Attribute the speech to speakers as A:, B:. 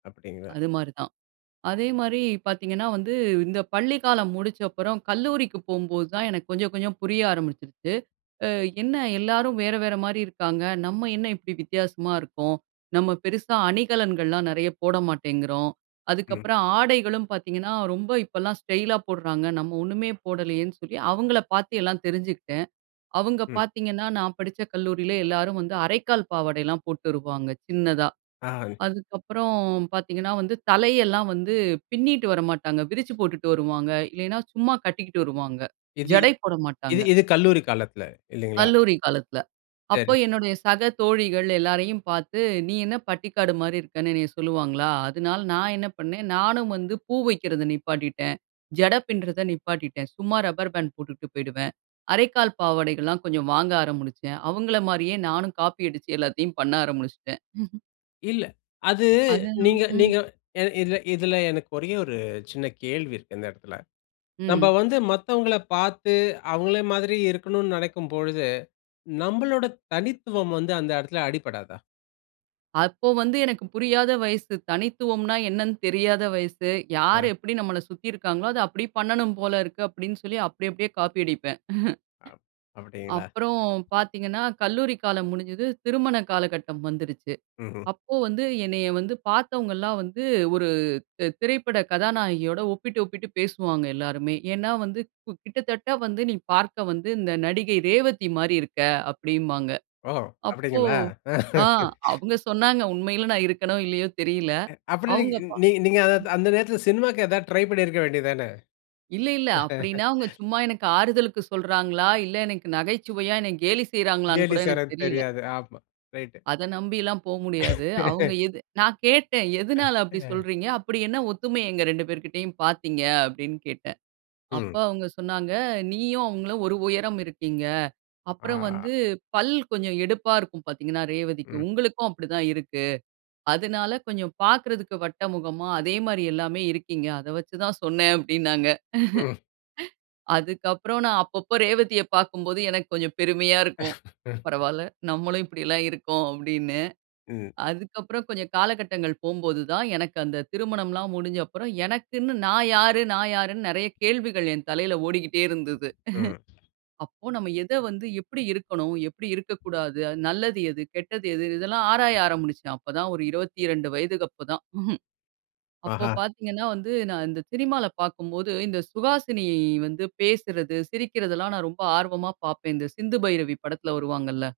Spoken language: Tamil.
A: அப்படிங்களா?
B: அது மாரி தான். அதே மாரி பாத்தீங்கன்னா வந்து, இந்த பள்ளிக்காலம் முடிச்ச அப்புறம் கல்லூரிக்கு போம்போது தான், எனக்கு கொஞ்சம் கொஞ்சம் புரிய ஆரம்பிச்சுருச்சு. அ என்ன எல்லாரும் வேற வேற மாரி இருக்காங்க, நம்ம என்ன இப்டி வித்தியாசமா இருக்கோம். நம்ம பெருசா அணிகலன்கள்லாம் நெறைய போட மாட்டேங்கிறோம்.
A: ம்.
B: அதுக்கப்புறம் ஆடைகளும் பாத்தீங்கன்னா, ரொம்ப இப்பலாம் ஸ்டைலா போடுறாங்க. நம்ம ஒண்ணுமே போடலையேன்னு சொல்லி, அவுங்களை பாத்து எல்லாம் தெரிஞ்சுக்கிட்டேன். அவுங்க
A: ம்.
B: பாத்தீங்கன்னா, நான் படிச்ச கல்லூரியிலே எல்லாரும் வந்து அரைக்கால் பாவாடைலாம் போட்டுருவாங்க, சின்னதா.
A: [unintelligible]
B: அதுக்கு அப்புறம் பாத்தீங்கன்னா வந்து, தலையெல்லாம் வந்து பின்னிட்டு வர மாட்டாங்க. விரிச்சி போட்டுட்டு வருவாங்க. இல்லைனா, சும்மா கட்டிக்கிட்டு வருவாங்க.
A: இது
B: ஜடை போட
A: இது
B: மாட்டாங்க.
A: இது கல்லூரி காலத்துல, இல்லிங்களா?
B: கல்லூரி காலத்துல. அப்போ
A: சரி.
B: என்னுடைய சக தோழிகள் எல்லாரையும் பாத்து "நீ என்ன பட்டிக்காடு மாரி இருக்கன்னு" என்னய சொல்லுவாங்களா! அதுனால நான் என்ன பண்ணேன், நானும் வந்து பூ வைக்கிறத நிப்பாட்டிட்டேன், ஜட பின்றத நிப்பாட்டிட்டேன். சும்மா ரப்பர் பேண்ட் போட்டுட்டு போயிடுவேன். அரைக்கால் பாவாடைகள்லாம் கொஞ்சம் வாங்க ஆரம்பிச்சேன். அவுங்கள மாரியே நானும் காப்பி அடிச்சு, எல்லாத்தையும் பண்ண ஆரம்பிச்சுட்டேன்.
A: இல்ல. அது,
B: அதெல்லாம்,
A: நீங்க
B: ம்.
A: நீங்க என இதுல இதுல, எனக்கு ஒரே ஒரு சின்ன கேள்வி இருக்கு, இந்த எடத்துல. நம்ப
B: ம்.
A: வந்து மத்தவங்கள பாத்து, அவுங்கள மாதிரி இருக்கணுன்னு நினைக்கும் பொழுது, நம்மளோட தனித்துவம் வந்து அந்த இடத்துல அடிபடாதா?
B: அப்போ வந்து எனக்கு புரியாத வயசு. தனித்துவம்னா என்னன்னு தெரியாத வயசு. யாரு
A: அ.
B: எப்படி நம்மள சுத்தி இருக்காங்களோ, அத அப்படியே பண்ணணும் போல இருக்கு, அப்டின்னு சொல்லி அப்டி அப்டியே காப்பி அடிப்பேன்.
A: அப் அப்படிங்களா?
B: அப்புறம் பாத்தீங்கன்னா, கல்லூரி காலம் முடிஞ்சது. திருமண காலகட்டம் வந்துடுச்சு.
A: ம்ஹ்ம்.
B: அப்போ வந்து என்னைய வந்து, பாத்தவங்களாம் வந்து, ஒரு து திரைப்பட கதாநாயகியோட ஒப்பிட்டு ஒப்பிட்டு பேசுவாங்க எல்லாருமே. ஏன்னா வந்து கு "கிட்டத்தட்ட வந்து, நீ பார்க்க வந்து, இந்த நடிகை ரேவதி மாரி இருக்க" அப்படின்பாங்க.
A: ஓ,
B: அப்போ,
A: அப்படிங்களா?
B: ஆ அவுங்க சொன்னாங்க, உண்மையிலே நான் இருக்கேனோ, இல்லையோ தெரியலை.
A: அ அப்பன்னா, நீங்க
B: அவுங்க பா
A: நீ நீங்க, அந்த நேரத்துல சினிமாக்கு ஏதாவது ட்ரை பண்ணிருக்க வேண்டியது தானே?
B: இல்லை இல்லை. அப்படின்னா அவுங்க சும்மா எனக்கு ஆறுதலுக்கு சொல்றாங்களா! இல்லை எனக்கு நகைச்சுவையா என்ன கேலி செய்றாங்களான்னு
A: கேலி
B: கூட எனக்கு
A: செய்யரது
B: தெரியல!
A: தெரியாது. ஆமா ரைட்டு.
B: அத நம்பிலாம் போமுடியாது. அவுங்க எது நான் கேட்டேன்
A: அ
B: "எதுனால அப்டி
A: ஆ.
B: சொல்றீங்க, அப்படி என்ன ஒத்துமை எங்க 2 பேர்கிட்டயும் பாத்தீங்க?" அப்படின்னு கேட்டேன். அப்ப
A: ம்.
B: அவுங்க சொன்னாங்க. "நீயும் அவுங்களும் ஒரு உயரம் இருக்கீங்க. அப்புறம்
A: ஆ.
B: வந்து, பல் கொஞ்சம் எடுப்பா இருக்கும் பாத்தீங்கன்னா
A: ம்.
B: ரேவதிக்கும். உங்களுக்கும் அப்படி தான் இருக்கு. அதுனால கொஞ்சம் பாக்குறதுக்கு வட்டமுகமா, அதே மாரி எல்லாமே இருக்கீங்க. அத வச்சு தான் சொன்னேன்" அப்டின்னாங்க.
A: ம்.
B: அதுக்கு அப்புறம் நான் அப்பப்போ ரேவதிய பாக்கும்போது, எனக்கு கொஞ்சம் பெருமையா இருக்கும். "பரவால்ல, நம்மளும் இப்படியெல்லாம் இருக்கோம்" அப்படின்னு.
A: ம்.
B: அதுக்கு அப்புறம் கொஞ்சம் காலகட்டங்கள் போம்போது தான், எனக்கு அந்த திருமணம்லாம் முடிஞ்ச அப்புறம். எனக்குன்னு "நான் யாரு? நான் யாருன்னு?" நெறைய கேள்விகள் என் தலையில ஓடிக்கிட்டே இருந்தது.
A: ம்.
B: அப்போ நம்ம எதை வந்து, எப்டி இருக்கணும், எப்டி இருக்கக்கூடாது, அது நல்லது எது, கெட்டது எது? இதெல்லாம் ஆராய ஆரம்பிச்சேன். அப்பதான் ஒரு 22 வயதுக்கு அப்போதான். அப்போ
A: ஆஹா.
B: பாத்தீங்கன்னா வந்து நான் இந்த சினிமால பாக்கும்போது, இந்த சுகாசினி வந்து பேசுறது, சிரிக்கிறதுல்லாம் நான் ரொம்ப ஆர்வமா பாப்பேன். இந்த சிந்து பைரவி படத்துல வருவாங்கள்ல!